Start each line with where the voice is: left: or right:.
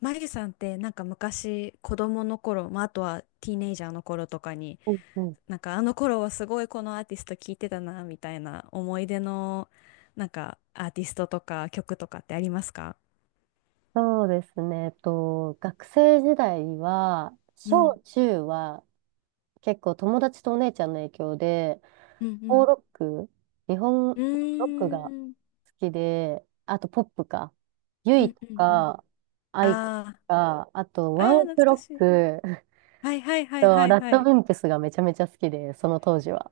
left: マギさんってなんか昔子供の頃、まあ、あとはティーネイジャーの頃とかに、
right: うんうん、
left: なんかあの頃はすごいこのアーティスト聴いてたなみたいな、思い出のなんかアーティストとか曲とかってありますか？
right: そうですね。学生時代は、
left: う
right: 小
left: ん、
right: 中は結構友達とお姉ちゃんの影響で、
left: う
right: フォー
left: ん、
right: ロック、日本の
left: う
right: ロック
left: ん。う
right: が好
left: ーん、
right: きで、あとポップか。ユ
left: う
right: イ
left: ん、
right: と
left: うん、うん。
right: か、アイコと
left: あ
right: か、あと
left: ー
right: ワン
left: ああ
right: オ
left: 懐
right: ク
left: か
right: ロ
left: し
right: ッ
left: い。
right: ク
left: はいはいはい
right: と、
left: はい
right: ラッ
left: は
right: ドウ
left: い。
right: ィンプスがめちゃめちゃ好きで、その当時は。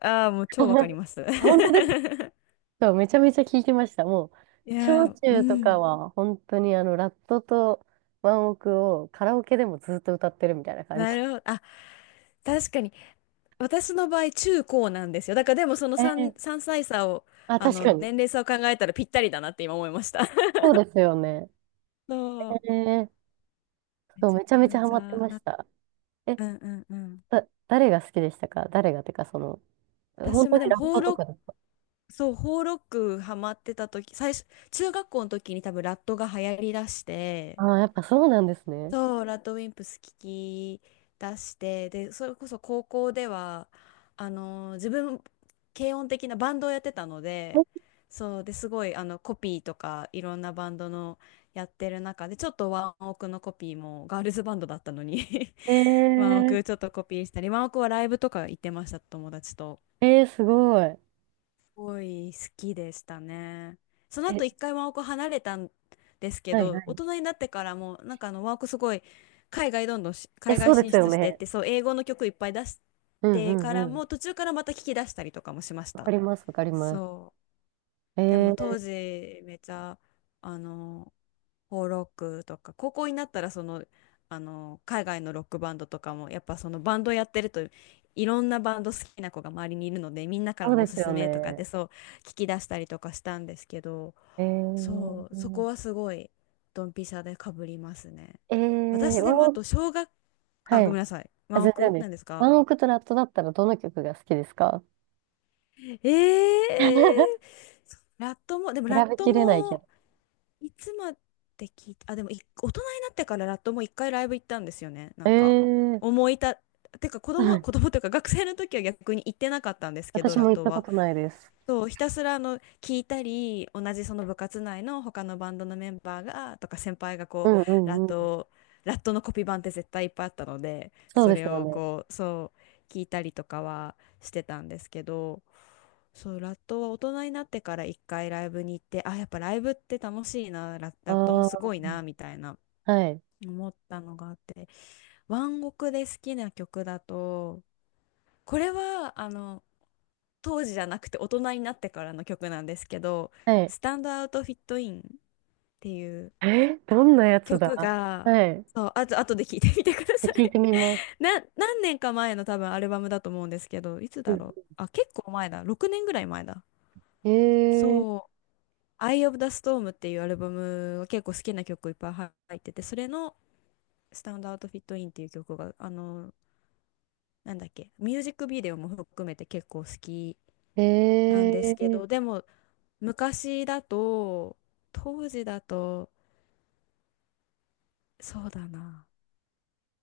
left: ああもう超わかり ます。
right: 本当です。 そう、めちゃめちゃ聞いてました。もう、
left: いや
right: 小
left: ーう
right: 中とか
left: ん。
right: は、本当にラットとワンオクをカラオケでもずっと歌ってるみたいな感じ。
left: なるほど。あ、確かに。私の場合、中高なんですよ。だからでもその
right: え
left: 3、
right: ー、
left: 3歳差を、
right: あ、確かに。
left: 年齢差を考えたらぴったりだなって今思いました。
right: そうですよね。
left: そ
right: え
left: う。
right: ー、
left: め
right: そう、
left: ち
right: めちゃ
left: ゃ
right: めちゃ
left: め
right: ハ
left: ち
right: マって
left: ゃ
right: まし
left: な、
right: た。え、
left: うんうんうん。
right: 誰が好きでしたか？誰がてか、その、本
left: 私
right: 当
left: もで
right: に
left: も、
right: ラッ
left: ホー
right: トと
left: ロッ
right: かだす
left: ク、
right: か？
left: そう、ホーロックハマってた時、最初、中学校の時に多分ラットが流行りだして、
right: ああー、やっぱそうなんですね。
left: そう、ラッドウィンプス聞き出して、で、それこそ高校では、自分、軽音的なバンドをやってたので、そう、で、すごい、コピーとか、いろんなバンドのやってる中で、ちょっとワンオクのコピーも、ガールズバンドだったのに、 ワン
right: え
left: オクちょっとコピーしたり、ワンオクはライブとか行ってました、友達と。
right: ー、えー、すごい。
left: ごい好きでしたね。その
right: え、
left: 後一回ワーク離れたんですけ
right: はいは
left: ど、大
right: い。
left: 人になってからもなんかワークすごい、海外どんどんし、
right: え、
left: 海
right: そ
left: 外
right: うで
left: 進
right: すよ
left: 出してっ
right: ね。
left: て、そう、英語の曲いっぱい出し
right: うんう
left: てから
right: んうん。
left: も、途中からまた聞き出したりとかもしまし
right: わか
left: た。
right: ります、わかります。
left: そう。
right: え
left: でも
right: ー、
left: 当時めちゃ、あのフォー・ロックとか、高校になったらその、海外のロックバンドとかも、やっぱそのバンドやってるといろんなバンド好きな子が周りにいるので、みんなか
right: そ
left: ら
right: う
left: の
right: で
left: おす
right: すよ
left: すめとかって
right: ね。
left: そう聞き出したりとかしたんですけど、
right: え
left: そう、そこ
right: ー、
left: はすごいドンピシャでかぶりますね。
right: えー、
left: 私
right: ワ
left: で
right: ン
left: もあ
right: オ
left: と
right: ク、
left: 小学、あ
right: は
left: ご
right: い。
left: めんなさい、
right: あ、
left: 真
right: 全然
left: 奥
right: で
left: な
right: す。
left: んですか？
right: ワンオクとラットだったらどの曲が好きですか？
left: えー、ラットもでもラッ
right: 選べ
left: ト
right: きれないけ
left: も、
right: ど。
left: いつまで聞いた、あ、でもい大人になってからラットも一回ライブ行ったんですよね。な
right: え
left: んか、
right: ー、
left: 思いた、てか子
right: は
left: 供、
right: い。
left: 子供というか学生の時は逆に行ってなかったんですけど、
right: 私
left: ラ
right: も
left: ッ
right: 行っ
left: ト
right: たこ
left: は。
right: とないです。
left: そう、ひたすら聞いたり、同じその部活内の他のバンドのメンバーがとか、先輩が
right: う
left: う
right: んう
left: ラ
right: ん
left: ッ
right: うん。
left: ト、ラットのコピー版って絶対いっぱいあったので、
right: そう
left: そ
right: で
left: れ
right: すよ
left: を
right: ね。
left: こう、そう聞いたりとかはしてたんですけど、そう、ラットは大人になってから一回ライブに行って、あ、やっぱライブって楽しいな、ラットも
right: あ
left: す
right: あ、
left: ごいな、みたいな
right: はい。
left: 思ったのがあって、ワンオクで好きな曲だと、これは当時じゃなくて大人になってからの曲なんですけど
right: はい。
left: 「スタンドアウトフィットイン」っていう
right: えー、どんなやつだ。
left: 曲が、
right: はい。
left: そう、あと後で聞いてみてくださ
right: 聞い
left: い。
right: てみます。
left: 何年か前の多分アルバムだと思うんですけど、いつ
right: う
left: だ
right: ん、
left: ろう、あ、結構前だ、6年ぐらい前だ。
right: え
left: そう、「Eye of the Storm」っていうアルバムが結構好きな曲いっぱい入ってて、それの「スタンドアウトフィットイン」っていう曲が、なんだっけ、ミュージックビデオも含めて結構好き
right: ー、
left: なんです
right: え
left: け
right: ー、
left: ど、でも昔だと、当時だと、そうだな。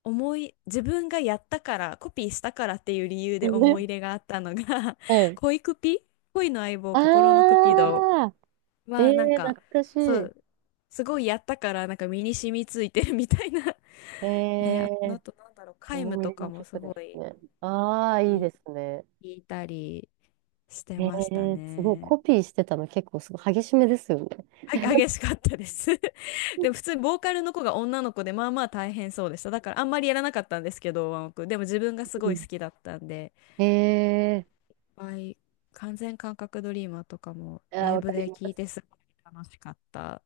left: 自分がやったから、コピーしたからっていう理由で思い入れ があったのが、
right: は い。
left: 恋クピ恋の相棒、心のクピド
right: ああ、え
left: は、なん
right: ー、
left: か、
right: 懐かし
left: そ
right: い。
left: う、すごいやったから、なんか身に染みついてるみたいな。 ね、あ、あ
right: え、
left: となんだろう、皆無
right: 思い入
left: と
right: れ
left: か
right: の
left: もす
right: 曲で
left: ご
right: す
left: い、
right: ね。ああ、いい
left: い
right: で
left: い、
right: すね。
left: 聞いたりして
right: え
left: ました
right: え、すごい。
left: ね。
right: コピーしてたの結構すごい激しめですよね。
left: は、激しかったです。 でも普通にボーカルの子が女の子で、まあまあ大変そうでした。だからあんまりやらなかったんですけど、ワンオクでも自分がす
right: う
left: ごい好
right: ん、
left: きだったんで、
right: ええ、
left: はい、完全感覚ドリーマーとかも
right: ああ、
left: ライ
right: わか
left: ブ
right: り
left: で
right: ま
left: 聴い
right: す。
left: てすごい楽しかった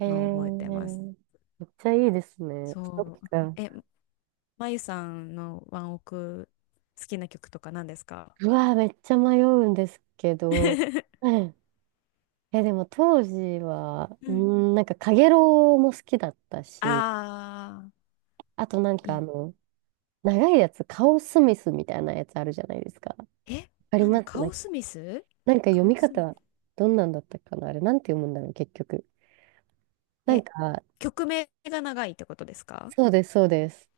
right: ええ、
left: のを覚えてます。
right: めっちゃいいですね。そ
left: そ
right: っ
left: う、
right: か。
left: え、まゆさんのワンオク好きな曲とか何ですか？
right: うわー、めっちゃ迷うんですけど。うん、え、でも当時は、
left: う
right: う
left: ん
right: ん、なんか、カゲロウも好きだったし、
left: あ、 あ
right: あと
left: ーいい
right: 長いやつ、カオスミスみたいなやつあるじゃないですか。わ
left: え、
right: かり
left: なんで
right: ます
left: カ
right: なん
left: オ
right: か、
left: スミス、
right: なんか読
left: カオ
right: み
left: スミ、
right: 方、どんなんだったかなあれ、なんて読むんだろう、結局。なん
left: え、
right: か、
left: 曲名が長いってことですか？
right: そうです、そうです。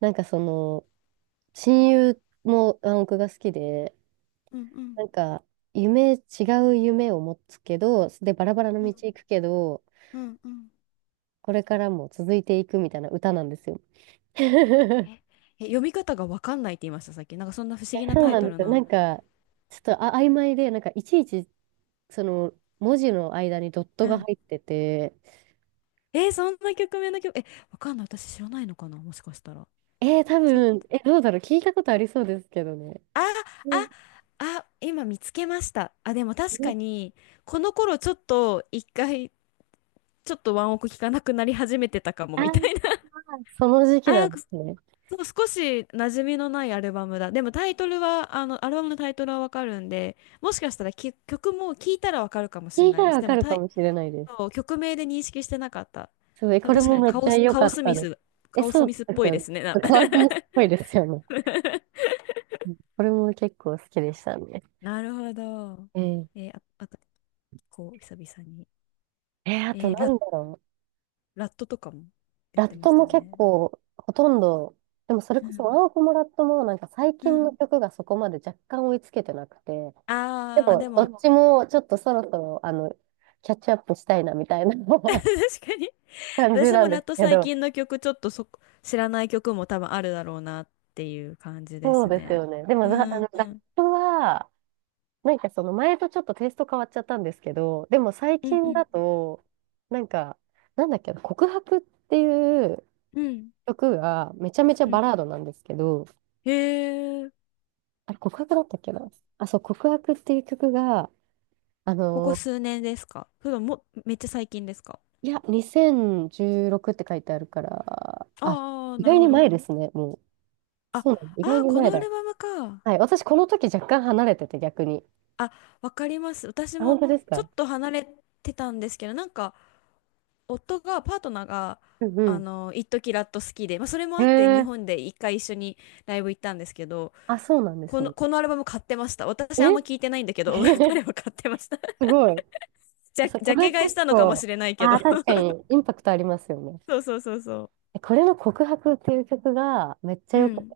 right: なんかその、親友も暗黙が好きで、
left: うんうん
right: なんか、違う夢を持つけど、で、バラバラの
left: う
right: 道
left: ん
right: 行くけど、
left: うんうん、
right: これからも続いていくみたいな歌なんですよ。
left: え、え、読み方がわかんないって言いました、さっき。なんかそんな不思議な
right: そう
left: タイ
right: なん
left: ト
right: で
left: ル
right: すよ。な
left: の。
right: んか、ちょっとあ曖昧で、なんか、いちいち、その、文字の間にドット
left: う
right: が
left: ん、
right: 入ってて、
left: え、そんな曲名の曲、わかんない。私知らないのかな、もしかしたら。
right: えー、多
left: ちょっ
right: 分、
left: と、
right: え、どうだろう、聞いたことありそうですけどね。
left: あ、あ、あ、今見つけました。あ、でも確かに、この頃ちょっと一回、ちょっとワンオク聞かなくなり始めてたかも、
right: ああ、
left: みたいな。
right: その時
left: あ
right: 期なんで
left: ー、
right: すね。
left: そう、少し馴染みのないアルバムだ。でもタイトルは、アルバムのタイトルはわかるんで、もしかしたらき曲も聞いたらわかるかもし
right: 聞
left: れ
right: い
left: な
right: た
left: いで
right: ら
left: す。
right: わ
left: で
right: か
left: も
right: る
left: タ
right: か
left: イ、
right: もしれないです。
left: そう、曲名で認識してなかった。
right: すごい、
left: でも
right: これ
left: 確か
right: も
left: に
right: めっちゃ良かったです。え、
left: カオス
right: そ
left: ミ
right: う
left: スっ
right: で
left: ぽ
right: す
left: い
right: よ
left: で
right: ね。
left: すね。
right: 川上っぽいですよね。これも結構好きでしたね。
left: なるほど。
right: ええ、
left: あ、あと、こう、久々に。
right: えー、あと
left: えー
right: な
left: ラ、
right: んだろう。
left: ラットとかも言っ
right: ラ
left: て
right: ッ
left: ま
right: ト
left: した
right: も
left: よ
right: 結
left: ね。
right: 構、ほとんど、でもそれ
left: う
right: こそワ
left: ん。
right: ンオクもラットもなんか最
left: う
right: 近の
left: ん。
right: 曲がそこまで若干追いつけてなくて、で
left: あー、で
right: もど
left: も、
right: っちもちょっとそろそろ、キャッチアップしたいなみたいな
left: 確かに、
right: 感じ
left: 私
right: な
left: も
right: ん
left: ラ
right: で
left: ッ
right: す
left: ト
right: け
left: 最
right: ど、
left: 近の曲ちょっとそこ知らない曲も多分あるだろうなっていう感じで
right: そう
left: す
right: です
left: ね。
right: よね。でも、
left: う
right: な
left: んう
right: ラッ
left: ん
right: トは、なんかその前とちょっとテイスト変わっちゃったんですけど、でも最
left: うんう
right: 近
left: ん
right: だと、なんか、なんだっけな、告白っていう
left: うん
right: 曲がめちゃめちゃ
left: うん、
right: バラードなんですけど、
left: へえ、
right: あれ告白だったっけな。あ、そう、告白っていう曲が、あ
left: ここ
right: の
left: 数年ですか、それとももめっちゃ最近ですか？
right: いや、2016って書いてあるから、あ、
left: ああー
right: 意
left: なる
right: 外
left: ほ
right: に前
left: ど、
right: ですね、もう。
left: あ
right: そうなの、意
left: あー
right: 外に
left: こ
right: 前
left: のア
right: だ。
left: ルバムか、
right: はい、私この時若干離れてて逆に。
left: あ、わかります、私
right: あ、本
left: も
right: 当です
left: ちょ
right: か？
left: っと離れてたんですけど、なんかパートナーが、
right: うん
left: 一時ラット好きで、まあ、それも
right: うん。
left: あって
right: へ
left: 日
right: え。
left: 本で一回一緒にライブ行ったんですけど、
right: あ、そうなんで
left: こ
right: す
left: の、
right: ね。
left: このアルバム買ってました。私あ
right: え、
left: んま聞いてないんだけど、彼は買ってました。
right: すごい。
left: じ
right: え
left: ゃ、
right: そう、
left: ジ
right: こ
left: ャ
right: れ
left: ケ
right: 結
left: 買いしたのかも
right: 構、
left: しれないけ
right: あ
left: ど。
right: あ、確か にインパクトありますよね。
left: そうそうそうそ
right: え、これの告白っていう曲がめっちゃ
left: う。
right: 良
left: う
right: くて、
left: ん。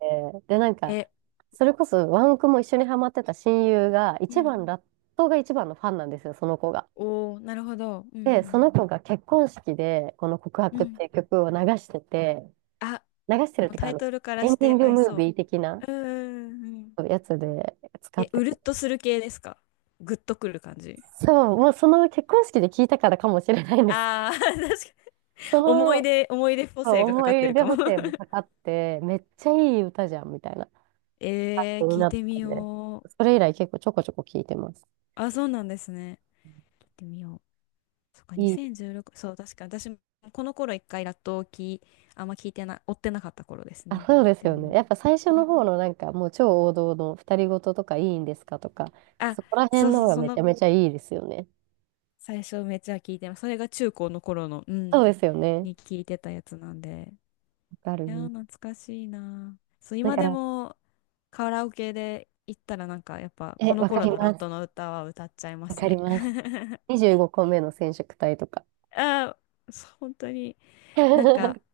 right: で、なんか、
left: え、
right: それこそワンオクも一緒にハマってた親友が、
left: う
right: 一
left: ん。
right: 番、ラットが一番のファンなんですよ、その子が。
left: おー、なるほど。う
right: で、そ
left: ん
right: の子が結婚式で、この告
left: うん。
right: 白
left: う
right: っ
left: ん。
right: ていう曲を流してて、
left: あ、
right: 流してるっ
left: もう
right: ていうか、
left: タ
right: あ
left: イ
right: の、
left: トルから
right: エン
left: し
right: ディ
left: て
right: ング
left: 合い
right: ムー
left: そ
right: ビー的な
left: う。うんうんうん。
right: やつで使っ
left: え、
right: て
left: うるっ
right: て。
left: とする系ですか？グッとくる感じ。
right: そう、もうその結婚式で聞いたからかもしれないんです。
left: ああー、確かに。
right: そ
left: 思い
right: の
left: 出、思い出補
right: そう
left: 正がか
right: 思
left: か
right: い
left: って
right: 入
left: る
right: れ
left: かも。
right: 補正もかかって、めっちゃいい歌じゃんみたいな、に
left: 聞い
right: なって、
left: てみよ
right: そ
left: う。
right: れ以来結構ちょこちょこ聞いてます。
left: あ、そうなんですね。聞いてみよう。そっか、
right: いい。
left: 2016、そう、確かに私もこの頃一回ラットをあんま聞いてな追ってなかった頃です
right: あ、
left: ね。
right: そうです
left: で
right: よね。
left: も、
right: やっぱ最初
left: う
right: の方
left: ん、
right: のなんかもう超王道の「二人ごと」とかいいんですかとか、
left: あ、
right: そこら辺
left: そう
right: の
left: そ
right: 方
left: う、
right: が
left: そ
right: めち
left: の
right: ゃめちゃいいですよね。
left: 最初めっちゃ聞いてます。それが中高の頃の、う
right: そ
left: ん、
right: うですよね。
left: に聞いてたやつなんで。
right: わか
left: いやー、
right: る。
left: 懐かしいなー。そう、
right: だ
left: 今
right: か
left: で
right: ら、
left: もカラオケで行ったらなんかやっぱ
right: え、
left: この
right: わか
left: 頃
right: り
left: のラッ
right: ます。
left: トの歌は歌っちゃいま
right: わ
left: す
right: かり
left: ね。
right: ます。25個目の染色体とか。
left: あー、そう本当に、なんか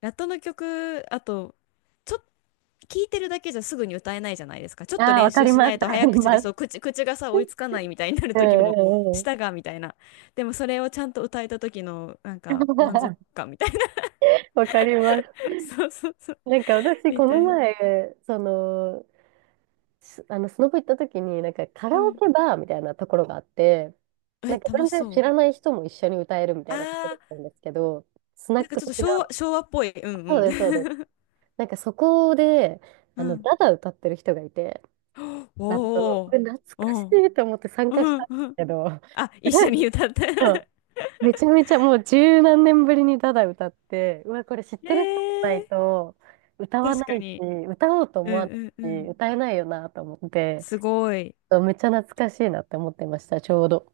left: ラットの曲、あと、ちょっ聞いてるだけじゃすぐに歌えないじゃないですか。ちょっと
right: ああ、わ
left: 練
right: か
left: 習
right: り
left: し
right: ま
left: な
right: す。
left: い
right: わ
left: と
right: か
left: 早
right: り
left: 口で、
right: ます。
left: そう、口がさ、追い つかないみたいになる
right: うんう
left: 時も、
right: んうん。
left: 舌がみたいな。でもそれをちゃんと歌えた時の、なんか、満足 感みたいな。
right: わかります。
left: そうそうそう。
right: なんか私、
left: み
right: こ
left: た
right: の
left: いな。
right: 前、その、すあの、スノボ行った時に、なんかカ
left: う
right: ラオ
left: ん。
right: ケバーみたいなところがあって、
left: え、
right: なんか
left: 楽
right: 全
left: し
right: 然
left: そ
right: 知
left: う。
right: らない人も一緒に歌えるみたいなとこ
left: あ
right: ろだった
left: ー、
right: んですけど、スナ
left: な
right: ッ
left: んか
right: ク
left: ちょっと
right: 的な、
left: 昭和っぽい。うん
right: そうです、そうです。
left: うん。
right: なんかそこで、
left: う
right: あの、
left: ん。
right: ダダ歌ってる人がいて、ラップの、こ
left: お
right: れ
left: お、
right: 懐
left: う
right: かし
left: ん、
right: いと思って参
left: う
right: 加した
left: ん、
right: んです
left: うん。
right: けど、
left: あ、一緒に 歌って。
right: めちゃめちゃもう十何年ぶりにただ歌って、うわ、これ知っ
left: え
right: て
left: ー、
right: る人じゃないと歌わ
left: 確
right: な
left: か
right: いし、
left: に。
right: 歌おうと
left: う
right: 思
left: ん
right: わない
left: うんう
right: し、
left: ん。
right: 歌えないよなと思って、
left: すごい。
right: めっちゃ懐かしいなって思ってました、ちょうど。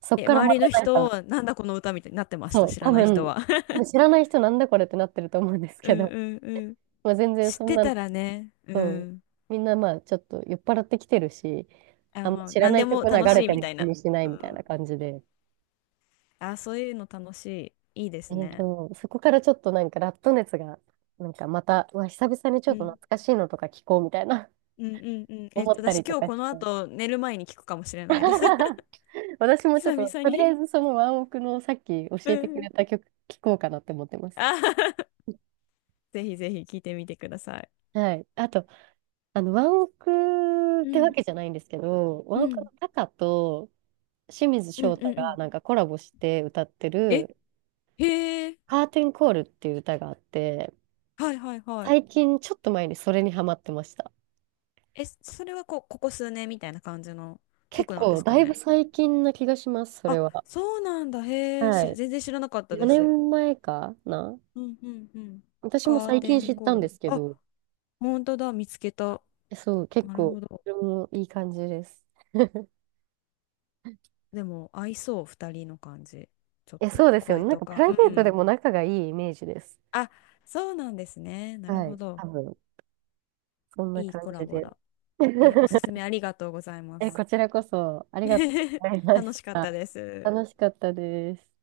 right: そっ
left: え、
right: から
left: 周
right: ま
left: り
right: た
left: の
right: なん
left: 人
right: か、
left: は、なんだこの歌みたいになってまし
right: そ
left: た、
right: う、
left: 知ら
right: 多
left: ない人
right: 分、
left: は。
right: 多分知らない人なんだこれってなってると思うんです
left: う
right: け
left: ん
right: ど、
left: うんうん。
right: まあ、全然
left: 知っ
right: そん
left: て
right: な
left: た
right: の、
left: らね、う
right: そう
left: ん。
right: みんなまあちょっと酔っ払ってきてるし、
left: あ、
right: あんま
left: まあ、
right: 知ら
left: 何
right: な
left: で
right: い
left: も
right: 曲流
left: 楽
right: れ
left: しい
right: て
left: みた
right: も
left: い
right: 気
left: な。
right: にしない
left: う
right: みたい
left: ん。
right: な感じで、
left: あ、そういうの楽しい。いいですね。
right: そこからちょっとなんかラット熱が、なんかまた、うわ、久々にち
left: う
right: ょっと
left: ん。
right: 懐かしいのとか聞こうみたいな
left: うんうんうん。
right: 思った
left: 私
right: りと
left: 今日
right: かし
left: この
right: て。
left: 後寝る前に聞くかもしれないです。
right: 私 もちょっ
left: 久
right: と、
left: 々
right: とりあ
left: に。
right: えずそのワンオクのさっき教
left: う
right: えて
left: ん
right: く
left: うん。
right: れた曲聞こうかなって思ってます。
left: あはは。 ぜひぜひ聞いてみてください。
right: はい。あと、あの、ワンオクっ
left: う
right: てわ
left: ん。
right: けじゃないんですけど、ワ
left: う
right: ンオク
left: ん。
right: のタカと清水
left: うん
right: 翔
left: う
right: 太
left: んう
right: が
left: ん。
right: なんかコラボして歌って
left: え、
right: る、
left: へえ。
right: カーテンコールっていう歌があって、
left: はいはいはい。
right: 最近ちょっと前にそれにハマってました。
left: え、それはこう、ここ数年みたいな感じの
right: 結
left: 曲なんで
right: 構、
left: す
right: だ
left: か
right: いぶ
left: ね。
right: 最近な気がします、それ
left: あ、
right: は。
left: そうなんだ。へえ、
right: はい。
left: 全然知らなかったで
right: 4
left: す。
right: 年前かな。
left: うんうんうん。
right: 私も
left: カー
right: 最
left: テ
right: 近知
left: ン
right: った
left: コー
right: んで
left: ル。
right: すけ
left: あ、
right: ど、
left: 本当だ、見つけた。
right: えそう、結
left: なるほ
right: 構、こ
left: ど。
right: れもいい感じです。
left: でも、合いそう、二人の感じ。ちょっ
right: え、
left: と、
right: そうですよね。
left: 声
right: なん
left: と
right: か、プ
left: か。
right: ラ
left: う
right: イベートで
left: ん。
right: も仲がいいイメージです。
left: あ、そうなんですね。なる
right: は
left: ほ
right: い。
left: ど。
right: 多分、そんな
left: いい
right: 感
left: コラ
right: じ
left: ボ
right: で。
left: だ。お すすめありがとうございま
right: え、
left: す。
right: こちらこそ、ありがとう ございまし
left: 楽しかっ
right: た。
left: たです。
right: 楽しかったです。